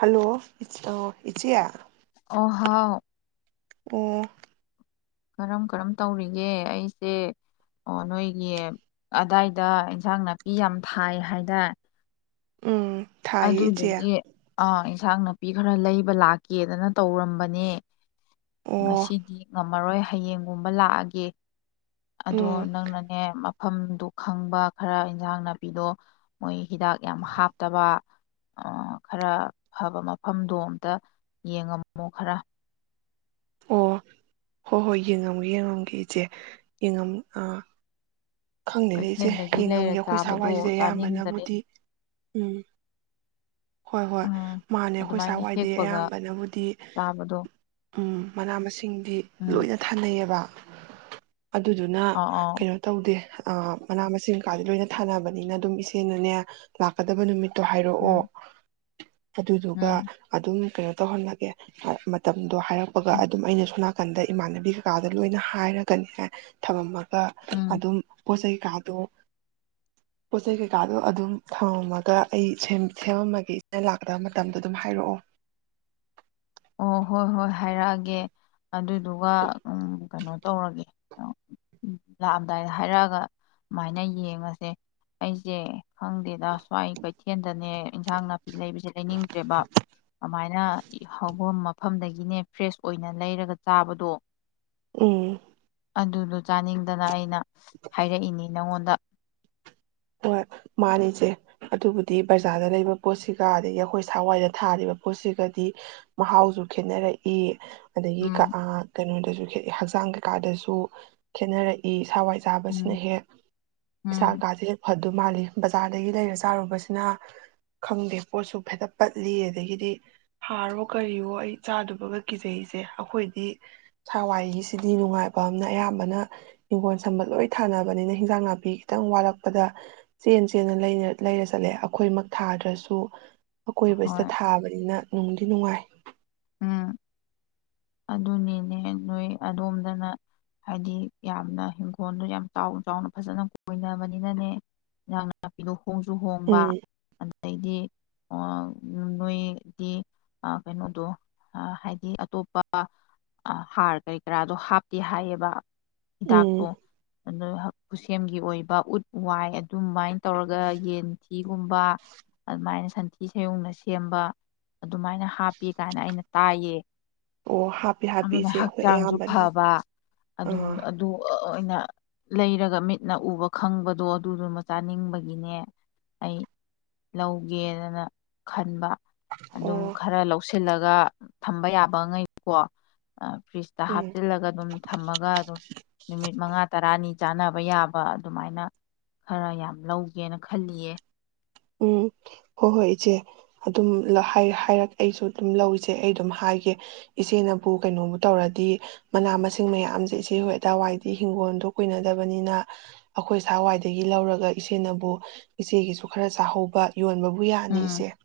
Hello ꯏꯆꯌꯥ ꯑꯣꯍꯥꯎ ꯑꯣ ꯀꯔꯝ ꯀꯔꯝ ꯇꯧꯔꯤꯒꯦ ꯑꯩꯁꯦ ꯅꯣꯏꯒꯤ ꯑꯗꯥꯏꯗ ꯏꯟꯁꯥꯡ ꯅꯥꯄꯤ ꯌꯥꯝ ꯊꯥꯏ ꯍꯥꯏꯗꯥ ꯎꯝ ꯊꯥꯏꯌꯦ ꯏꯆꯦ ꯑꯗꯨꯗꯨꯅꯦ ꯑꯥ ꯏꯟꯁꯥꯡ ꯅꯥꯄꯤ ꯈꯔ ꯂꯩꯕ ꯂꯥꯛꯀꯦꯗꯅ ꯇꯧꯔꯝꯕꯅꯦ ꯉ ꯑꯣ ꯁꯤꯗꯤ ꯉ ꯃꯔꯣꯏ ꯍꯌꯦꯡꯒꯨꯝꯕ ꯂꯥꯛꯑꯒꯦ ꯑꯗꯣ ꯎꯝ ꯅꯪꯅꯅꯦ ꯃꯐꯝꯗꯨ ꯈꯪꯕ ꯈꯔ ꯏꯟꯖꯥꯡ ꯅꯥꯄꯤꯗꯣ ꯃꯣꯏ ꯍꯤꯗꯥꯛ ꯌꯥꯝ ꯍꯥꯞꯇꯕ ꯈꯔ ꯐꯕ ꯃꯐꯝꯗꯣ ꯑꯝꯇ ꯌꯦꯡꯉꯝꯃꯣ ꯈꯔ ꯑꯣ ꯍꯣꯏ ꯍꯣꯏ ꯌꯦꯡꯉꯝꯒꯦ ꯌꯦꯡꯉꯝꯒꯦ ꯏꯆꯦꯡꯉꯝ ꯑ ꯈꯪꯗꯦꯅꯦ ꯏꯆꯦ ꯀꯩꯊꯦꯜꯗꯒꯤ ꯂꯩꯔ ꯌꯦꯡꯉꯝꯒꯦ ꯑꯩꯈꯣꯏ ꯆꯥꯕꯗꯣ ꯁꯥꯋꯥꯏꯁꯤꯗꯤ ꯆꯥꯅꯤꯡꯗꯔꯦ ꯑꯌꯥꯝꯕꯅꯕꯨꯗꯤ ꯎꯝ ꯍꯣꯏ ꯍꯣꯏ ꯎꯝ ꯃꯥꯅꯦ ꯑꯩꯈꯣꯏ ꯑꯗꯨꯃꯥꯏꯅ ꯁꯥꯋꯥꯏꯗꯤ ꯍꯦꯛꯄꯒ ꯑꯌꯥꯝꯕꯅꯕꯨꯗꯤ ꯆꯥꯕꯗꯣ ꯎꯝ ꯃꯅꯥ ꯃꯁꯤꯡ ꯁꯤꯡꯗꯤ ꯎꯝ ꯂꯣꯏꯅ ꯊꯥꯅꯩꯌꯦꯕ ꯑꯗꯨꯗꯨꯅ ꯑꯥ ꯑꯥ ꯀꯩꯅꯣ ꯇꯧꯗꯦ ꯃꯅꯥ ꯃꯁꯤꯡ ꯀꯀꯥꯥꯁ ꯂꯣꯏꯅ ꯊꯥꯅꯕꯅꯤꯅ ꯑꯗꯨꯝ ꯏꯆꯦꯅꯅꯦ ꯂꯥꯛꯀꯗꯕ ꯅꯨꯃꯤꯠ ꯇꯣ ꯍꯥꯏꯔꯛꯑꯣ ꯎꯝ ꯑꯗꯨꯗꯨꯒ ꯎꯝ ꯑꯗꯨꯝ ꯀꯩꯅꯣ ꯇꯧꯍꯜꯂꯒꯦ ꯃꯇꯝ ꯑꯗꯣ ꯍꯥꯏꯔꯛꯄꯒ ꯎꯝ ꯑꯗꯨꯝ ꯑꯩꯅꯁꯨꯛ ꯅꯥꯀꯟꯗ ꯏꯃꯥꯟꯅꯕꯤ ꯀꯀꯥꯗ ꯂꯣꯏꯅ ꯍꯥꯏꯔꯒꯅꯤ ꯍꯥꯏ ꯊꯝꯃꯒ ꯎꯝ ꯑꯗꯨꯝ ꯀꯁꯥꯏ ꯀꯥꯗꯣ ꯄꯣꯠ ꯆꯩꯩ ꯀꯩꯀꯥꯗꯣ ꯑꯗꯨꯝ ꯊꯝꯝꯃꯒ ꯑꯩ ꯁꯦꯝꯃꯝꯃꯒꯦ ꯏꯆꯦ ꯂꯥꯛꯇꯕ ꯃꯇꯝꯗꯣ ꯑꯗꯨꯝ ꯍꯥꯏꯔꯛꯑꯣ ꯑꯣ ꯍꯣꯏ ꯍꯣꯏ ꯍꯥꯏꯔꯛꯑꯒꯦ ꯑꯗꯨꯗꯨꯒ ꯀꯩꯅꯣ ꯇꯧꯔꯒꯦ ꯂꯥꯛꯑꯝꯗꯥꯏꯗ ꯍꯥꯏꯔꯛꯑꯒ ꯑꯗꯨꯨꯃꯥꯏꯅ ꯌꯦꯡꯉꯁꯦ ꯑꯩꯁꯦ ꯈꯪꯗꯦꯗ ꯁ꯭ꯋꯥꯏ ꯀꯩꯊꯦꯜ ꯗꯅꯦ ꯏꯟꯁꯥꯡ ꯅꯥꯄꯤ ꯂꯩꯕꯁꯦ ꯂꯩꯅꯤꯡꯗ꯭ꯔꯦꯕ ꯑꯗꯨꯃꯥꯏꯅ ꯍꯧꯐꯝ ꯃꯐꯝꯗꯒꯤꯅꯦ ꯐ꯭ꯔꯦꯁ ꯑꯣꯏꯅ ꯂꯩꯔꯒ ꯆꯥꯕꯗꯣ ꯎꯝ ꯑꯗꯨꯗꯨ ꯆꯥꯅꯤꯡꯗꯅ ꯑꯩꯅ ꯍꯥꯏꯔꯛꯏꯅꯤ ꯅꯪꯉꯣꯟꯗ ꯍꯣꯏ ꯃꯥꯅꯤꯁꯦ ꯑꯗꯨꯕꯨꯗꯤ ꯕꯖꯥꯔꯗ ꯂꯩꯕ ꯄꯣꯠꯁꯤꯒ ꯑꯗꯒꯤ ꯑꯩꯈꯣꯏ ꯁꯋꯥꯏꯗ ꯊꯥꯔꯤꯕ ꯄꯣꯠꯁꯤꯒꯗꯤ ꯃꯍꯥꯎꯁꯨ ꯈꯦꯅꯔꯛꯏ ꯑꯗꯒꯤ ꯀ ꯎꯝ ꯀꯩꯅꯣ ꯈꯦ ꯍꯛꯆꯥꯡ ꯀꯩꯀꯥꯗꯁꯨ ꯈꯦꯠꯅꯔꯛꯏ ꯁꯥꯋꯥꯏ ꯆꯥꯕꯁꯤꯅ ꯎꯝ ꯍꯦꯛ ꯎꯝ ꯏꯁꯥ ꯀꯥꯁꯦꯛ ꯑꯗꯨ ꯃꯥꯜꯂꯤ ꯕꯖꯥꯔꯗꯒꯤ ꯂꯩꯔ ꯆꯥꯔꯨꯕꯁꯤꯅ ꯈꯪꯗꯦ ꯄꯣꯠꯁꯨ ꯐꯦꯗ ꯄꯠꯂꯤ ꯑꯗꯒꯤꯗꯤ ꯍꯥꯔꯣ ꯀꯔꯤꯌꯣ ꯑꯩ ꯆꯥꯗꯕꯒ ꯀꯤꯖꯩꯁꯦ ꯑꯩꯈꯣꯏꯗꯤ ꯁꯥꯋꯥꯏꯒꯤꯁꯤꯗꯤ ꯅꯨꯡꯉꯥꯏꯕ ꯑꯃꯅ ꯑꯌꯥꯝꯕꯅ ꯍꯤꯡꯈꯣꯜ ꯁꯝꯕ ꯂꯣꯏ ꯊꯥꯅꯕꯅꯤꯅ ꯍꯤꯟꯖꯥꯡ ꯅꯥꯄꯤ ꯈꯤꯇꯪ ꯋꯥꯠꯂꯛꯄ ꯑꯗ ꯆꯦꯟ ꯆꯦꯟꯅ ꯂꯩꯅ ꯂꯩꯔꯆꯠꯂꯦ ꯑꯩꯈꯣꯏꯃꯛ ꯊꯥꯗ꯭ꯔꯁꯨ ꯑꯀꯣꯏꯕꯁꯤꯗ ꯍꯣꯏ ꯊꯥꯕꯅꯤꯅ ꯅꯨꯡ ꯅꯨꯡꯉꯥꯏ ꯎꯝ ꯑꯗꯨꯅꯤꯅꯦ ꯅꯣꯏ ꯑꯗꯣꯝꯗꯅ ꯍꯥꯏꯗꯤ ꯌꯥꯝꯅ ꯏꯪꯈꯣꯜꯗꯣ ꯌꯥꯝ ꯆꯥꯎꯅ ꯆꯥꯎꯅ ꯐꯖꯅ ꯀꯣꯏꯅꯕꯅꯤꯅꯅꯦ ꯏꯟꯖꯥꯡꯅꯄꯤꯗꯣ ꯍꯣꯡꯁꯨ ꯍꯣꯡꯕ ꯎꯝ ꯑꯗꯩ ꯑꯗꯩꯗꯤ ꯑ ꯎꯝ ꯅꯣꯏꯗꯤ ꯑ ꯀꯩꯅꯣꯗꯣ ꯑ ꯍꯥꯏꯗꯤ ꯑꯇꯣꯞꯄ ꯑ ꯍꯥꯔ ꯀꯔꯤ ꯀꯔꯥꯗꯣ ꯍꯥꯞꯇꯦ ꯍꯥꯏꯌꯦꯕ ꯎꯝ ꯍꯤꯗꯥꯛꯄꯨ ꯨꯑꯗꯩ ꯍꯛ ꯈꯨꯠꯁꯦꯝꯒꯤ ꯑꯣꯏꯕ ꯎꯠ ꯋꯥꯏ ꯑꯗꯨꯃꯥꯏꯅ ꯇꯧꯔꯒ ꯌꯦꯟꯊꯤꯒꯨꯝꯕ ꯑꯗꯨꯃꯥꯏꯅ ꯁꯟꯊꯤ ꯁꯌꯨꯡꯅ ꯁꯦꯝꯕ ꯑꯗꯨꯃꯥꯏꯅ ꯍꯥꯞꯄꯤ ꯀꯥꯏꯅ ꯑꯩꯅ ꯇꯥꯏꯌꯦ ꯑꯣ ꯍꯥꯞꯄꯤ ꯑꯗꯨꯅ ꯍꯥꯞꯄꯤꯁꯦ ꯑꯩꯈꯣꯏ ꯍꯛꯆꯥꯡꯁꯨ ꯑꯌꯥꯝꯕꯅ ꯐꯕ ꯑꯗꯨꯝ ꯑꯥ ꯑꯗꯨ ꯑ ꯑꯣꯏꯅ ꯂꯩꯔꯒ ꯃꯤꯠꯅ ꯎꯕ ꯈꯪꯕꯗꯣ ꯑꯗꯨꯗꯨꯃ ꯆꯥꯅꯤꯡꯕꯒꯤꯅꯦ ꯑꯩ ꯂꯧꯒꯦꯗꯅ ꯈꯟꯕ ꯑ ꯑꯗꯨꯝ ꯑꯣ ꯈꯔ ꯂꯧꯁꯤꯜꯂ ꯒ ꯊꯝꯕ ꯌꯥꯕꯉꯩ ꯀꯣ ꯑ ꯐ꯭ꯔꯤꯖꯇ ꯎꯝ ꯍꯥꯞꯆꯤꯜꯂꯒ ꯑꯗꯨꯝ ꯊꯝꯃꯒ ꯑꯗꯨꯝ ꯅꯨꯃꯤꯠ ꯃꯉꯥ ꯇꯔꯥꯅꯤ ꯆꯥꯅꯕ ꯌꯥꯕ ꯑꯗꯨꯃꯥꯏꯅ ꯈꯔ ꯌꯥꯝ ꯂꯧꯒꯦꯅ ꯈꯜꯂꯤꯌꯦ ꯆꯥ ꯎꯝ ꯍꯣ ꯍꯣꯏ ꯏꯆꯦ ꯑꯗꯨꯝ ꯍꯥꯏ ꯍꯥꯏꯔꯛ ꯑꯩꯁꯨ ꯑꯗꯨꯝ ꯂꯧ ꯏꯆꯦ ꯑꯩ ꯑꯗꯨꯝ ꯍꯥꯏꯒꯦ ꯏꯆꯦꯅꯕꯨ ꯀꯩꯅꯣꯕꯨ ꯇꯧꯔꯗꯤ ꯃꯅꯥ ꯃꯁꯤꯡ ꯃꯌꯥꯝꯁꯦ ꯏꯆꯦ ꯍꯣꯏ ꯑꯗꯥꯏꯋꯥꯏꯗꯤ ꯍꯤꯡꯒꯣꯜꯗꯣ ꯀꯨꯏꯅꯗꯕꯅꯤꯅ ꯑꯩꯈꯣꯏ ꯏꯁꯥ ꯋꯥꯏꯗꯒꯤ ꯂꯧꯔꯒ ꯏꯆꯦꯅꯕꯨ ꯏꯆꯦꯒꯤꯁꯨ ꯈꯔ ꯆꯥꯍꯧꯕ ꯌꯣꯟꯕꯕꯨ ꯌꯥꯅꯤ ꯎꯝ ꯏꯆꯦ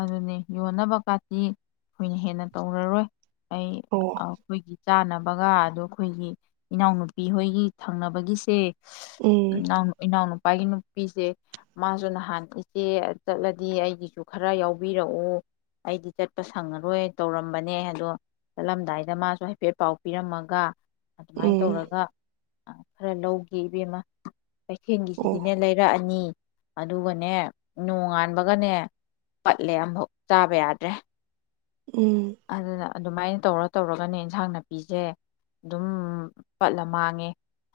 ꯑꯗꯨꯅꯤ ꯌꯣꯟꯅꯕ ꯀꯥꯇꯤ ꯈꯣꯏꯅ ꯍꯦꯟꯅ ꯇꯧꯔꯔꯣꯏ ꯑꯩ ꯑꯣ ꯑꯩꯈꯣꯏ ꯆꯥꯅꯕꯒ ꯑꯗꯣ ꯑꯩꯈꯣꯏꯒꯤ ꯏꯅꯥꯎꯅꯨꯄꯤ ꯍꯣꯏꯒꯤ ꯊꯪꯅꯕꯒꯤꯁꯦ ꯎꯝ ꯏꯅꯥꯎꯅꯨ ꯏꯅꯥꯎ ꯅꯨꯄꯥꯒꯤ ꯅꯨꯄꯤꯁꯦ ꯃꯥꯁꯨ ꯅꯍꯥꯟ ꯅꯍꯥꯟ ꯏꯆꯦ ꯆꯠꯂꯗꯤ ꯑꯩꯒꯤꯁꯨ ꯈꯔ ꯌꯥꯎꯕꯤꯔꯛꯎ ꯑꯩꯗꯤ ꯆꯠꯄ ꯁꯪꯉꯔꯣꯏ ꯇꯧꯔꯝꯕꯅꯦ ꯑꯗꯣ ꯆꯠꯂꯝꯗꯥꯏꯗ ꯃꯥꯁꯨ ꯍꯥꯏꯐꯦꯠ ꯄꯥꯎ ꯄꯤꯔꯝꯃꯒ ꯍꯥꯏ ꯑꯗꯨꯃꯥꯏ ꯎꯝ ꯇꯧꯔꯒ ꯈꯔ ꯂꯧꯒꯦ ꯏꯕꯦꯝꯃ ꯑꯩ ꯐꯦꯟꯒꯤꯁꯤꯗꯤꯅꯦ ꯑꯣ ꯂꯩꯔꯛꯑꯅꯤ ꯑꯗꯨꯒꯅꯦ ꯅꯣꯡꯉꯥꯟꯕꯒꯅꯦ ꯄꯠꯂꯦ ꯑꯃꯝꯐꯥꯎ ꯆꯥꯕ ꯌꯥꯗ꯭ꯔꯦ ꯎꯝ ꯑꯗꯨꯗ ꯑꯗꯨꯃꯥꯏꯅ ꯇꯧꯔ ꯇꯧꯔꯒꯅꯦ ꯏꯟꯁꯥꯡ ꯅꯥꯄꯤꯁꯦ ꯑꯗꯨꯝ ꯄꯠꯂ ꯃꯥꯡꯉꯦ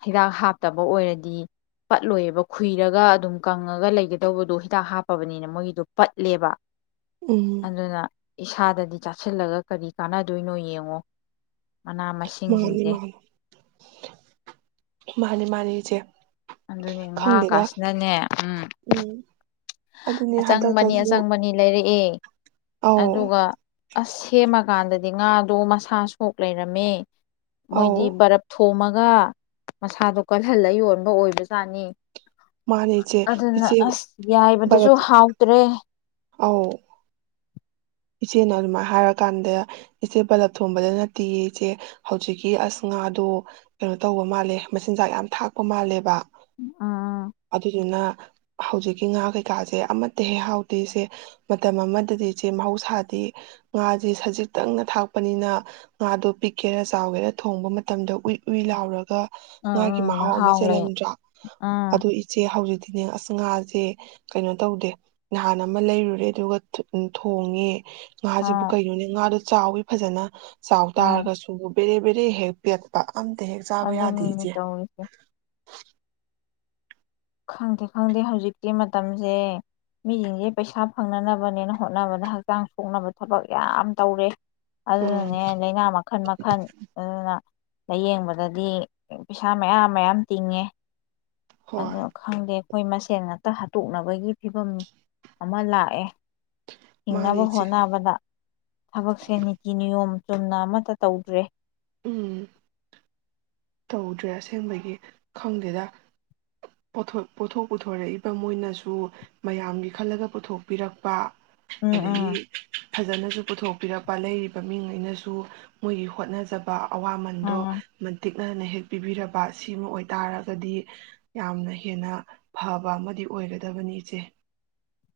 ꯍꯤꯗꯥꯛ ꯍꯥꯞꯇꯕ ꯑꯣꯏꯔꯗꯤ ꯄꯠꯂꯣꯏꯑꯕ ꯈꯨꯏꯔꯒ ꯑꯗꯨꯝ ꯀꯪꯉꯒ ꯂꯩꯒꯗꯧꯕꯗꯣ ꯍꯤꯗꯥꯛ ꯍꯥꯞꯄꯕꯅꯤꯅ ꯃꯣꯏꯒꯤꯗꯣ ꯄꯠꯂꯦꯕ ꯎꯝ ꯑꯜꯂꯅ ꯏꯁꯥꯗꯗꯤ ꯆꯥꯁꯤꯜꯂꯒ ꯀꯔꯤ ꯀꯥꯟꯅꯗꯣꯏꯅꯣ ꯌꯦꯡꯉꯣ ꯃꯅꯥ ꯃꯥꯅꯤ ꯃꯁꯤꯡꯁꯤꯡꯁꯦ ꯃꯥꯅꯤ ꯃꯥꯅꯤ ꯃꯥꯅꯤꯆꯦ ꯑꯗꯨꯅꯦ ꯉꯥ ꯀꯥꯁꯤꯅꯅꯦ ꯎꯝ ꯎꯝ ꯑꯗꯨꯅꯦ ꯑꯆꯪꯕꯅꯤ ꯍꯟꯗꯛꯇꯁꯨ ꯑꯆꯪꯕꯅꯤ ꯂꯩꯔꯛꯑꯦ ꯑꯧ ꯑꯗꯨꯒ ꯑꯁ ꯁꯦꯝꯃꯀꯥꯟꯗꯗꯤ ꯉꯥꯗꯣ ꯃꯁꯥ ꯁꯣꯛ ꯂꯩꯔꯝꯃꯦ ꯃꯣꯏꯗꯤ ꯑꯧ ꯕꯔꯞ ꯊꯣꯝꯃꯒ ꯃꯁꯥꯗꯣ ꯀꯜꯍꯜꯂ ꯌꯣꯟꯕ ꯑꯣꯏꯕ ꯁꯥꯅꯤ ꯃꯥꯅꯦ ꯏꯆꯦ ꯑꯗꯨꯅ ꯏꯆꯦ ꯑꯁ ꯌꯥꯏꯕꯗꯨꯁꯨ ꯍꯥꯎꯇ꯭ꯔꯦ ꯑ ꯏꯆꯦꯅ ꯑꯗꯨꯃꯥꯏ ꯍꯥꯏꯔꯀꯥꯟꯗ ꯏꯆꯦ ꯂꯞ ꯊꯣꯡꯕꯗ ꯅꯠꯇꯦ ꯏꯆꯦ ꯍꯧꯖꯤꯛꯀꯤ ꯑꯁ ꯉꯥꯗꯣ ꯀꯩꯅꯣ ꯇꯧꯕ ꯃꯥꯜꯂꯦ ꯃꯆꯤꯟꯖꯥꯛ ꯌꯥꯝ ꯊꯥꯛꯄ ꯃꯥꯜꯂꯦꯕ ꯎꯝ ꯑꯗꯨꯅ ꯍꯧꯖꯤꯛꯀꯤ ꯉꯥ ꯀꯩꯀꯥꯁꯦ ꯑꯃꯠꯇ ꯍꯦꯛ ꯍꯥꯎꯗꯦ ꯏꯆꯦ ꯃꯇꯝ ꯑꯃꯗꯗꯤ ꯏꯆꯦ ꯃꯍꯧꯥ ꯊꯥꯗꯤ ꯉꯥꯁꯦ ꯁꯖꯤꯛꯇꯪꯅ ꯊꯥꯛꯄꯅꯤꯅ ꯉꯥꯗꯣ ꯄꯤꯛꯀꯦꯔ ꯆꯥꯎꯒꯦꯔꯥ ꯊꯣꯡꯕ ꯃꯇꯝꯗ ꯎꯏ ꯎꯏ ꯂꯥꯎꯔꯒ ꯉꯥꯒꯤ ꯎꯝ ꯎꯝ ꯃꯍꯥꯎ ꯑꯃ ꯍꯥꯎ ꯂꯩ ꯆꯦꯜꯂꯝꯗ꯭ꯔꯥ ꯎꯝ ꯑꯗꯨ ꯏꯆꯦ ꯍꯧꯖꯤꯛꯇꯤ ꯅꯦ ꯑꯁ ꯉꯥꯁꯦ ꯀꯩꯅꯣ ꯇꯧꯗꯦ ꯅꯍꯥꯟ ꯑꯃ ꯂꯩꯔꯨꯔꯦ ꯑꯗꯨꯒ ꯎ ꯊꯣꯡꯉꯦ ꯉꯥꯁꯤꯕꯨ ꯎꯝ ꯀꯩꯅꯣꯅꯦ ꯉꯥꯗ ꯆꯥꯎꯋꯤ ꯐꯖꯅ ꯆꯥꯎ ꯎꯝ ꯇꯥꯔꯒꯁꯨ ꯦꯔꯦ ꯕꯔ ꯍꯦꯛꯄꯤ ꯑꯛꯄ ꯑꯗꯨꯗ ꯅꯅ ꯇ ꯑꯣꯏꯁꯦ ꯈꯪꯗꯦ ꯈꯪꯗꯦ ꯍꯧꯖꯤꯛꯇꯤ ꯃꯇꯝꯁꯦ ꯃꯤꯁꯤꯡꯁꯦ ꯄꯩꯁꯥ ꯐꯪꯅꯅꯕꯅꯦꯅ ꯍꯣꯠꯅꯕꯗ ꯍꯛꯆꯥꯡ ꯁꯣꯛꯅꯕ ꯊꯕꯛ ꯌꯥꯝ ꯇꯧꯔꯦ ꯎꯝ ꯑꯗꯨꯅꯅꯦ ꯂꯥꯏꯅꯥ ꯃꯈꯜ ꯃꯈꯜ ꯑꯗꯨꯅ ꯂꯥꯏꯌꯦꯡꯕꯗꯗꯤ ꯄꯩꯁꯥ ꯃꯌꯥꯝ ꯃꯌꯥꯝ ꯇꯤꯡꯉꯦ ꯍꯣꯏ ꯑꯗꯣ ꯈꯪꯗꯦ ꯑꯩꯈꯣꯏ ꯃꯁꯦꯟ ꯉꯥꯛꯇ ꯍꯥꯠꯇꯣꯛꯅꯕꯒꯤ ꯐꯤꯕꯝ ꯑꯃ ꯂꯥꯛꯑꯦ ꯃꯥꯅꯦ ꯍꯤꯡꯅꯕ ꯏꯆꯦ ꯍꯣꯠꯅꯕꯗ ꯊꯕꯛꯁꯦ ꯅꯤꯇꯤ ꯅꯤꯌꯣꯝ ꯆꯨꯝꯅ ꯑꯃꯠꯇ ꯇꯧꯗ꯭ꯔꯦ ꯎꯝ ꯇꯧꯗ꯭ꯔꯦ ꯑꯁꯦꯡꯕꯒꯤ ꯈꯪꯗꯦꯗ ꯄꯣꯠꯊꯣꯛ ꯄꯨꯊꯣꯔꯛꯏꯕ ꯃꯣꯏꯅꯁꯨ ꯃꯌꯥꯝꯒꯤ ꯈꯜꯂꯒ ꯄꯨꯊꯣꯛꯄꯤꯔꯛꯄ ꯎꯝ ꯑꯗ ꯎꯝ ꯐꯖꯅꯁꯨ ꯄꯨꯊꯣꯛꯄꯤꯔꯛꯄ ꯂꯩꯔꯤꯕ ꯃꯤꯉꯩꯅꯁꯨ ꯃꯣꯏꯒꯤ ꯍꯣꯠꯅꯖꯕ ꯑꯋꯥꯃꯟꯗꯣ ꯎꯝ ꯃꯥ ꯅ ꯍꯦꯛ ꯄꯤꯕꯤꯔꯕ ꯁꯤꯃ ꯑꯣꯏꯇꯥꯔꯒꯗꯤ ꯌꯥꯝꯅ ꯍꯦꯟꯅ ꯐꯕ ꯑꯃꯗꯤ ꯑꯣꯏꯒꯗꯕꯅꯤ ꯏꯆꯦ ꯫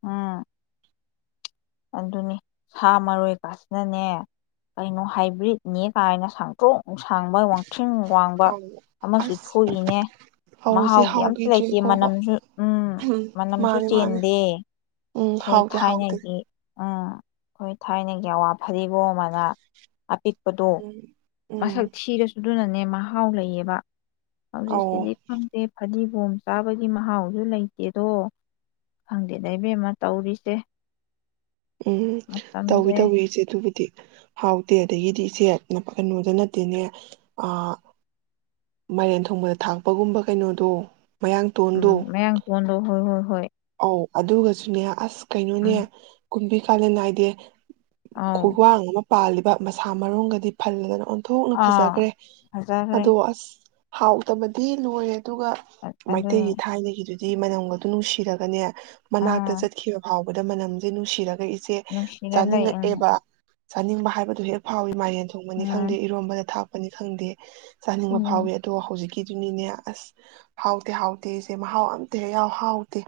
ꯑꯝ꯫ ꯑꯗꯨꯅꯤ ꯁꯥ ꯃꯔꯣꯏ ꯀꯥꯁꯤꯅꯅꯦ ꯀꯩꯅꯣ ꯍꯥꯏꯕ꯭ꯔꯤꯠꯅꯦ ꯀꯥꯏꯅ ꯁꯥꯡꯇꯣꯛ ꯅꯨꯡꯁꯥꯡꯕ ꯋꯥꯡꯈꯤꯡ ꯋꯥꯡꯕ ꯑꯧ ꯑꯃꯁꯨ ꯑꯁ ꯊꯣꯛꯏꯅꯦ ꯐꯧꯁꯦ ꯃꯍꯥꯎꯗꯤ ꯑꯝꯇ ꯂꯩꯇꯦ ꯍꯥꯎꯈꯤꯗ꯭ꯔꯦꯀꯣ ꯃꯅꯝꯁꯨ ꯎꯝ ꯃꯅꯝꯁꯨ ꯃꯥꯅꯦ ꯃꯥꯅꯦ ꯆꯦꯟꯗꯦ ꯎꯝ ꯑꯩꯈꯣꯏ ꯍꯥꯎꯇꯦ ꯍꯥꯎꯇꯦ ꯊꯥꯏꯅꯒꯤ ꯎꯝ ꯑꯩꯈꯣꯏ ꯊꯥꯏꯅꯒꯤ ꯑꯋꯥ ꯐꯗꯤꯒꯣꯝ ꯑꯅ ꯑꯄꯤꯛꯄꯗꯣ ꯎꯝ ꯃꯁꯛ ꯎꯝ ꯊꯤꯔꯁꯨ ꯑꯗꯨꯅꯅꯦ ꯃꯍꯥꯎ ꯂꯩꯌꯦꯕ꯫ ꯍꯧꯖꯤꯛꯁꯤꯗꯤ ꯑꯧ ꯈꯪꯗꯦ ꯐꯗꯤ ꯒꯣꯝ ꯆꯥꯕꯒꯤ ꯃꯍꯥꯎꯁꯨ ꯂꯩꯇꯦꯗꯣ ꯈꯪꯗꯦꯗ ꯏꯕꯦꯝꯃ ꯇꯧꯔꯤꯁꯦ꯫ ꯎꯝ ꯇꯧꯋꯤ - ꯃꯇꯝꯁꯦ ꯇꯧꯋꯤ ꯏꯆꯦ ꯑꯗꯨꯕꯨꯗꯤ ꯍꯥꯎꯗꯦ꯫ ꯑꯗꯒꯤꯗꯤ ꯏꯆꯦ ꯀꯩꯅꯣꯗ ꯅꯠꯇꯦꯅꯦ ꯃꯥꯏꯔꯦꯟ ꯊꯣꯡꯕꯗ ꯊꯥꯛꯄꯒꯨꯝꯕ ꯀꯩꯅꯣꯗꯣ ꯃꯌꯥꯡ ꯎꯝ ꯇꯣꯟꯗꯣ ꯃꯌꯥꯡ ꯇꯣꯟ ꯗꯣ ꯍꯣꯏ - ꯍꯣꯏ꯫ ꯍꯣꯏ꯫ ꯑꯧ ꯑꯗꯨꯒꯁꯨꯅꯦ ꯑꯁ ꯀꯩꯅꯣꯅꯦ ꯎꯝ ꯀꯨꯝꯕꯤ- ꯀꯥꯂꯦꯟ ꯅꯥꯏꯗꯦ ꯑꯧ ꯈꯨꯋꯥꯡ ꯑꯃꯥ! ꯄꯥꯜꯂꯤꯕ ꯃꯁꯥ ꯃꯔꯨꯝꯒꯗꯤ ꯐꯜꯂꯗꯅ ꯊꯣꯛꯅ ꯑꯥ ꯐꯖꯈ꯭ꯔꯦ ꯐꯖꯈ꯭ꯔꯦ ꯑꯗꯣ ꯑꯁ ꯍꯥꯎꯇꯕꯗꯤ ꯂꯣꯏꯔꯦ ꯫ ꯑꯗꯨꯒ ꯃꯩꯇꯩꯒꯤ ꯑꯗꯨꯅꯦ ꯊꯥꯏꯅꯗꯒꯤꯗꯤ ꯃꯅꯝꯒꯗꯨ ꯅꯨꯡꯁꯤꯔ ꯒꯅꯦ ꯃꯅꯥꯛꯇ ꯑꯥ ꯆꯠꯈꯤꯕ ꯐꯥꯎ ꯗ ꯃꯅꯝꯖꯦ ꯅꯨꯡꯁꯤꯔ ꯏꯆꯦ ꯅꯨꯡꯁꯤꯔ ꯂꯩ ꯎꯝ ꯆꯥꯅꯤꯡꯉꯛꯑꯦꯕ꯫ ꯆꯥꯅꯤꯡꯕ ꯍꯥꯏꯕꯗꯨ ꯍꯦꯛ ꯐꯥꯎꯏꯤ ꯃꯥꯏꯔꯦꯟ ꯊꯣꯡꯕꯅꯤ ꯎꯝ ꯈꯪꯗꯦ ꯏꯔꯣꯝꯕꯗ ꯊꯥꯛ ꯅꯤ ꯈꯪꯗꯦ ꯆꯥꯅꯤꯡꯕ ꯎꯝ ꯐꯥꯎꯋꯤ ꯑꯗꯣ ꯍꯧꯖꯤꯛꯀꯤ ꯑꯗꯨꯅꯤꯅꯦ ꯑꯁ ꯍꯥꯎꯇꯦ -ꯍꯥꯎꯇꯦ ꯑꯩꯁꯦ ꯃꯍꯥꯎ ꯑꯝꯇꯦꯛ ꯍꯥꯎ ꯍꯥꯎꯇꯦ꯫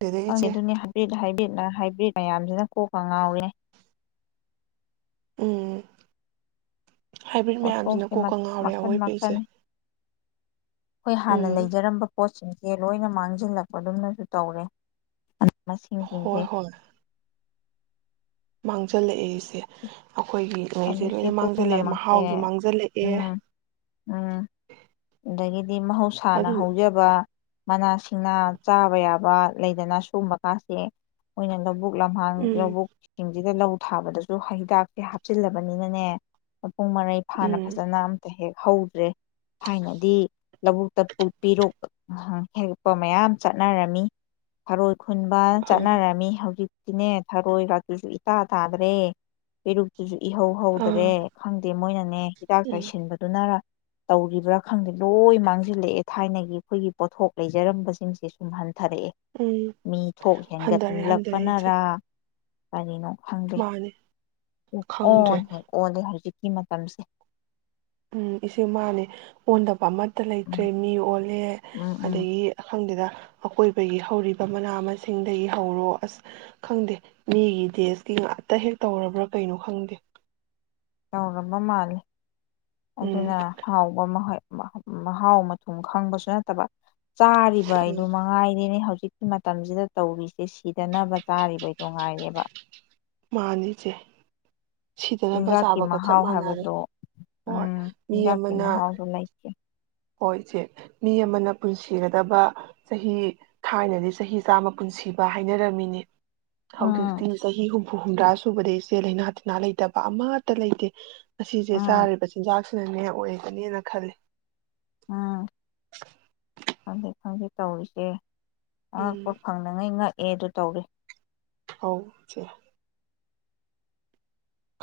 ꯗꯦꯗ ꯏꯆꯦ ꯑꯗꯨꯅꯦ ꯍꯥꯏ꯭ꯔꯤꯠ ꯍꯥꯏꯕꯠ ꯍꯥꯏꯕ꯭ꯔꯤꯠ ꯃꯌꯥꯝꯁꯤꯅ ꯀꯣꯛꯀ ꯉꯥꯎꯔꯦ꯫ ꯎꯝ꯫ ꯍꯥꯏꯕ꯭ꯔꯤꯠ ꯃꯌꯥꯝꯁꯤꯅ ꯄꯣꯠꯊꯣꯛꯁꯦ ꯀꯣꯛꯀ ꯉꯥꯎꯔꯦ ꯃꯈꯟ ꯑꯋꯣꯏꯕ ꯏꯆꯦ꯫ ꯑꯈꯣꯏ ꯍꯥꯟꯅ ꯎꯝ ꯂꯩꯖꯔꯝꯕ ꯄꯣꯠꯁꯤꯡ ꯑꯦ ꯂꯣꯏꯅ ꯃꯥꯡꯓꯤꯜꯂꯛꯄ ꯗꯨꯝꯅꯁꯨ ꯇꯧꯔꯦ [unintelligible] ꯃꯁꯤꯡꯁꯤꯡꯁꯦ ꯍꯣꯏ ꯍꯣꯏ ꯃꯥꯡꯓꯜꯂꯛꯑꯦ [unintelligible] ꯑꯗꯨ ꯁꯤ ꯃꯥꯡꯖꯜꯂꯛꯑꯦ ꯄꯨꯝꯅꯃꯛꯁꯦ ꯃꯍꯥꯎꯁꯨ ꯎꯝ ꯃꯥꯡꯖꯜꯂꯛꯑꯦ ꯎꯝ ꯑꯗꯒꯤꯗꯤ ꯃꯍꯧꯁꯥꯅ ꯑꯗꯨ ꯍꯧꯖꯕ ꯃꯅꯥꯁꯤꯡꯅꯥ ꯆꯥꯕ ꯌꯥꯕ ꯂꯩꯗꯅ ꯁꯨꯒꯨꯝꯕ ꯀꯥꯁꯦ ꯑꯣꯏꯅ ꯂꯧꯕꯨꯛ ꯂꯝꯍꯥꯡ ꯎꯝ ꯂꯧꯕꯨꯛꯁꯤꯡ ꯁꯤꯗ ꯂꯧ ꯊꯥꯕꯗꯁꯨ ꯍꯩꯗꯥꯛꯁꯦ ꯍꯥꯞꯆꯤꯜꯂꯕꯅꯤꯅꯅꯦ ꯄꯨꯡ ꯃꯔꯩ ꯐꯥꯅ ꯎꯝ ꯐꯖꯅ ꯑꯝꯇ ꯍꯦꯛ ꯍꯧꯗ꯭ꯔꯦ ꯊꯥꯏꯅꯗꯤ ꯂꯧꯕꯨꯛꯇ ꯄꯨ ꯄꯤꯔꯨꯛ ꯑꯍ ꯍꯦꯛꯄ ꯃꯌꯥꯝ ꯆꯠꯅꯔꯝꯃꯤ ꯊꯔꯣꯏ ꯈꯨꯟꯕꯥ ꯑꯥ ꯆꯠꯅꯔꯝꯃꯤ ꯍꯧꯖꯤꯛ ꯁꯤꯅꯦ ꯊꯔꯣꯏ ꯀꯥꯁꯤꯁꯨ ꯏꯇꯥ ꯇꯥꯗ꯭ꯔꯦ ꯄꯤꯔꯨꯛꯇꯨꯖꯨ ꯏꯍꯧ ꯍꯧꯗ꯭ꯔꯦ ꯑꯥ ꯈꯪꯗꯦ ꯃꯣꯏꯅꯅꯦ ꯍꯤꯗꯥꯛ ꯎꯝ ꯆꯥꯏꯁꯤꯟꯕꯗꯨꯅꯔ ꯇꯧꯔꯤꯕ꯭ꯔꯥ ꯈꯪꯗꯦ ꯂꯣꯏ ꯃꯥꯡꯖꯤꯜꯂꯛꯑꯦ ꯊꯥꯏꯅꯒꯤ ꯑꯈꯣꯏꯒꯤ ꯄꯣꯠꯊꯣꯛ ꯂꯩꯖꯔꯝꯕꯁꯤꯡꯁꯦ ꯁꯨꯝ ꯍꯟ ꯊꯔꯛꯑꯦ ꯎꯝ ꯃꯤ ꯊꯣꯛ ꯍꯟꯊꯔꯦ ꯍꯟꯊꯔꯦ ꯏꯆꯦ ꯍꯦꯟꯒꯠꯂꯛꯄꯅꯔꯥ ꯀꯔꯤꯅꯣ ꯃꯥꯅꯦ ꯄꯨꯛ ꯑꯣꯟ ꯈꯪꯗ꯭ꯔꯦ ꯍꯦꯛ ꯑꫭꯜꯂꯦ ꯍꯧꯖꯤꯛꯀꯤ ꯃꯇꯝꯁꯦ ꯎꯝ ꯏꯆꯦ ꯃꯥꯅꯦ ꯑꯣꯟꯗꯕ ꯑꯃ ꯑꯠꯇ ꯂꯩꯇ꯭ꯔꯦ ꯎꯝ ꯃꯤ ꯑꯣꯜꯂꯦ ꯎꯝ ꯑꯗꯒꯤ ꯑ ꯈꯪꯗꯦꯗ ꯑꯀꯣꯏꯕꯒꯤ ꯍꯧꯔꯤꯕ ꯃꯅꯥ ꯃꯁꯤꯡꯗꯒꯤ ꯍꯧꯔꯣ ꯑꯁ ꯈꯪꯗꯦ ꯃꯤꯒꯤ ꯗꯦꯁꯀꯤ ꯉꯥꯛꯇ ꯍꯦꯛ ꯇꯧꯔꯕ꯭ꯔꯥ ꯀꯩꯅꯣ ꯈꯪꯗꯦ ꯇꯧꯔꯕ ꯃꯥꯂꯦ ꯎꯝ ꯑꯗꯨꯅ ꯍꯥꯎꯕ ꯃꯈꯣꯏ ꯃꯍ ꯃꯍꯥꯎ ꯃꯊꫭꯡ ꯈꯪꯕꯁꯨ ꯅꯠꯇꯕ ꯆꯥꯔꯤꯕ ꯑꯩꯗꯨ ꯎꯝ ꯃꯉꯥꯏꯔꯤꯦꯅꯦ ꯍꯧꯖꯤꯛ ꯍꯧꯖꯤꯛꯀꯤ ꯃꯇꯝꯖꯤꯗ ꯇꯧꯔꯤꯁꯦ ꯁꯤꯗꯅꯕ ꯆꯥꯔꯤꯕ ꯅꯨꯡꯉꯥꯏꯔꯦꯕ ꯃꯥꯅꯤ ꯏꯆꯦ ꯁꯤꯗꯅꯕ ꯆꯤꯟꯖꯥꯛꯀꯤ ꯆꯥꯕꯒ ꯆꯞ ꯃꯍꯥꯎ ꯃꯥꯟꯅꯔꯦ ꯍꯥꯏꯕꯗꯣ ꯎꯝ ꯍꯣꯏ ꯃꯤ ꯆꯤꯟꯖꯥꯛꯀꯤ ꯑꯃꯅ ꯃꯍꯥꯎꯗꯣ ꯂꯩꯇꯦ ꯍꯣꯏ ꯏꯆꯦ ꯃꯤ ꯑꯃꯅ ꯄꯨꯟꯁꯤꯒꯗꯕ ꯆꯍꯤ ꯊꯥꯏꯅꯗꯤ ꯆꯍꯤ ꯆꯥꯝꯃ ꯄꯨꯟꯁꯤꯕ ꯍꯥꯏꯅꯔꯝꯃꯤꯅꯤ ꯎꯝ ꯍꯧꯖꯤꯛꯇꯤ ꯆꯍꯤ ꯍꯨꯝꯐꯨ ꯍꯨꯝꯗ꯭ꯔꯥ ꯁꯨꯕꯗ ꯏꯆꯦ ꯂꯩꯅꯥ ꯇꯤꯟꯅꯥ ꯂꯩꯇꯕ ꯑꯃꯠꯇ ꯂꯩꯇꯦ ꯑꯁꯤꯁꯦ ꯎꯝ ꯆꯥꯔꯤꯕ ꯆꯤꯟꯖꯥꯛꯁ ꯑꯗꯨꯅꯦ ꯑꯣꯏꯒꯅꯦꯅ ꯈꯜꯂꯤ ꯎꯝ ꯈꯪꯗꯦ ꯈꯪꯗꯦ ꯇꯧꯔꯤꯁꯦ ꯎꯝ ꯑꯉꯛꯄ ꯐꯪꯗꯥꯉꯩ ꯉꯛꯏ ꯑꯦ ꯑꯗꯨ ꯇꯧꯔꯤ ꯍꯧꯁꯦ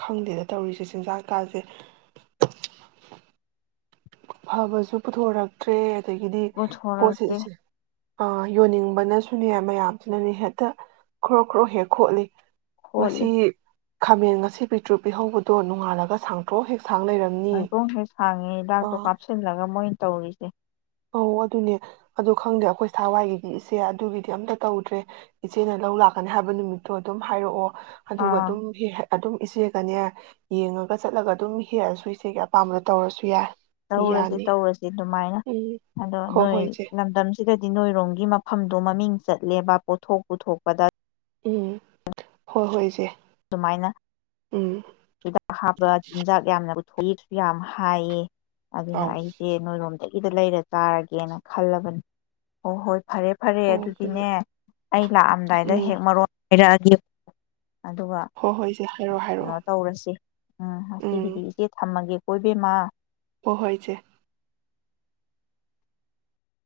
ꯈꯪꯗꯦꯅ ꯇꯧꯔꯤꯁꯦ ꯆꯤꯟꯖꯥꯛꯀꯥꯗꯦ ꯐꯕꯁꯨ ꯄꯨꯊꯣꯔꯛꯇ꯭ꯔꯦ ꯑꯗꯒꯤꯗꯤ ꯄꯨꯊꯣꯔꯛꯇ꯭ꯔꯤ ꯄꯣꯠꯁꯤꯁꯦ ꯑ ꯌꯣꯟꯅꯤꯡꯕꯅꯁꯨꯅꯦ ꯃꯌꯥꯝꯁꯤꯅꯅꯦ ꯍꯦꯛꯇ ꯈ꯭ꯔꯣ ꯈ꯭ꯔꯣ ꯍꯦꯛ ꯈꯣꯠꯂꯤ ꯈꯣꯠꯂꯤ ꯃꯁꯤ ꯈꯥꯃꯦꯟ ꯑꯁꯤ ꯄꯤꯇ꯭ꯔꯨ ꯄꯤꯍꯧꯕꯗꯣ ꯅꯣꯡꯉꯥꯜꯂꯒ ꯁꯥꯡꯇ꯭ꯔꯑꯣ ꯍꯦꯛ ꯁꯥꯡ ꯂꯩꯔꯝꯅꯤ ꯑꯩꯀꯣꯡ ꯍꯦꯛ ꯁꯡꯒꯦ ꯑ ꯂꯥꯛꯇꯣꯛ ꯄꯥꯄꯁꯤ ꯂꯒ ꯃꯣꯅ ꯇꯧ ꯇꯧꯏꯁꯤ ꯑꯧ ꯑꯗꯨꯅꯦ ꯑꯗꯤ ꯈꯪꯗꯦ ꯑꯩꯈꯣꯏ ꯁꯋꯥꯏꯒꯤꯗꯤ ꯏꯆꯦ ꯑꯗꯨꯒꯤꯗꯤ ꯑꯝꯇ ꯇꯧꯗ꯭ꯔꯦ ꯏꯆꯦꯅꯥ ꯂꯧ ꯂꯥꯛꯀꯅꯤ ꯍꯥꯏꯕ ꯅꯨꯃꯤꯠꯇꯣ ꯑꯗꯨꯝ ꯍꯥꯏꯔꯛꯑꯣ ꯑꯗꯨꯒ ꯑꯥ ꯑꯗꯨꯝ ꯍ ꯑꯗꯨꯝ ꯏꯆꯦꯒꯅꯦ ꯌꯦꯡꯉꯒ ꯆꯠꯂꯒ ꯑꯗꯨꯝ ꯍꯦꯛꯑꯁꯨ ꯏꯆꯦꯒꯤ ꯑꯄꯥꯝꯕꯗ ꯇꯧꯔꯁꯨ ꯌꯥꯏ ꯇꯧꯔꯨꯔ꯭ꯁꯤ ꯌꯥꯅꯤ ꯇꯧꯔꯨꯔ꯭ꯁꯤ ꯑꯗꯨꯃꯥꯏꯅ ꯎꯝ ꯑꯗꯣ ꯍꯣꯏ ꯅꯣꯏ ꯍꯣꯏ ꯏꯆꯦ ꯂꯟꯗꯟ ꯁꯤꯗꯗꯤ ꯅꯣꯏꯔꯣꯝꯒꯤ ꯃꯐꯝꯗꯣ ꯃꯃꯤꯡ ꯆꯠꯂꯦꯕ ꯄꯣꯊꯣꯛ ꯄꯨꯊꯣꯛꯄꯗ ꯎꯝ ꯍꯣꯏ ꯍꯣꯏ ꯏꯆꯦ ꯑꯗꯨꯃꯥꯏꯅ ꯎꯝ ꯑꯗꯥ ꯍꯥꯞꯄ ꯆꯤꯟꯖꯥꯛ ꯌꯥꯝꯅꯕꯨ ꯊꯣꯛꯏꯁꯨ ꯌꯥꯝ ꯍꯥꯏꯑ ꯑꯗꯨꯅ ꯑꯧ ꯑꯩꯇꯦ ꯅꯣ ꯋꯥꯗ ꯏꯗ ꯂꯩꯔ ꯆꯥꯔꯒꯦꯅ ꯈꯜꯂꯕꯅꯤ ꯑꯣ ꯍꯣꯏ ꯐꯔꯦ ꯐꯔꯦ ꯍꯣꯏ ꯑꯗꯨꯗꯤꯅꯦ ꯍꯣꯏ ꯑꯩ ꯂꯥꯛꯑꯝꯗꯥꯏꯗ ꯎꯝ ꯍꯦꯛ ꯃꯔꯣꯟ ꯍꯥꯏꯔꯛꯑꯒ ꯑꯗꯨꯒ ꯍꯣꯏ ꯍꯣꯏ ꯏꯆꯦ ꯍꯥꯏꯔꯛꯑꯣ ꯀꯩꯅꯣ ꯍꯥꯏꯔꯛꯑꯣ ꯇꯧꯔꯁꯦ ꯎꯝ ꯉꯥꯁꯤꯒꯤꯗꯤ ꯏꯆꯦ ꯊꯝꯃꯒꯦ ꯑꯣꯏꯕꯦ ꯃꯥ ꯑꯣ ꯍꯣꯌ ꯏꯆꯦ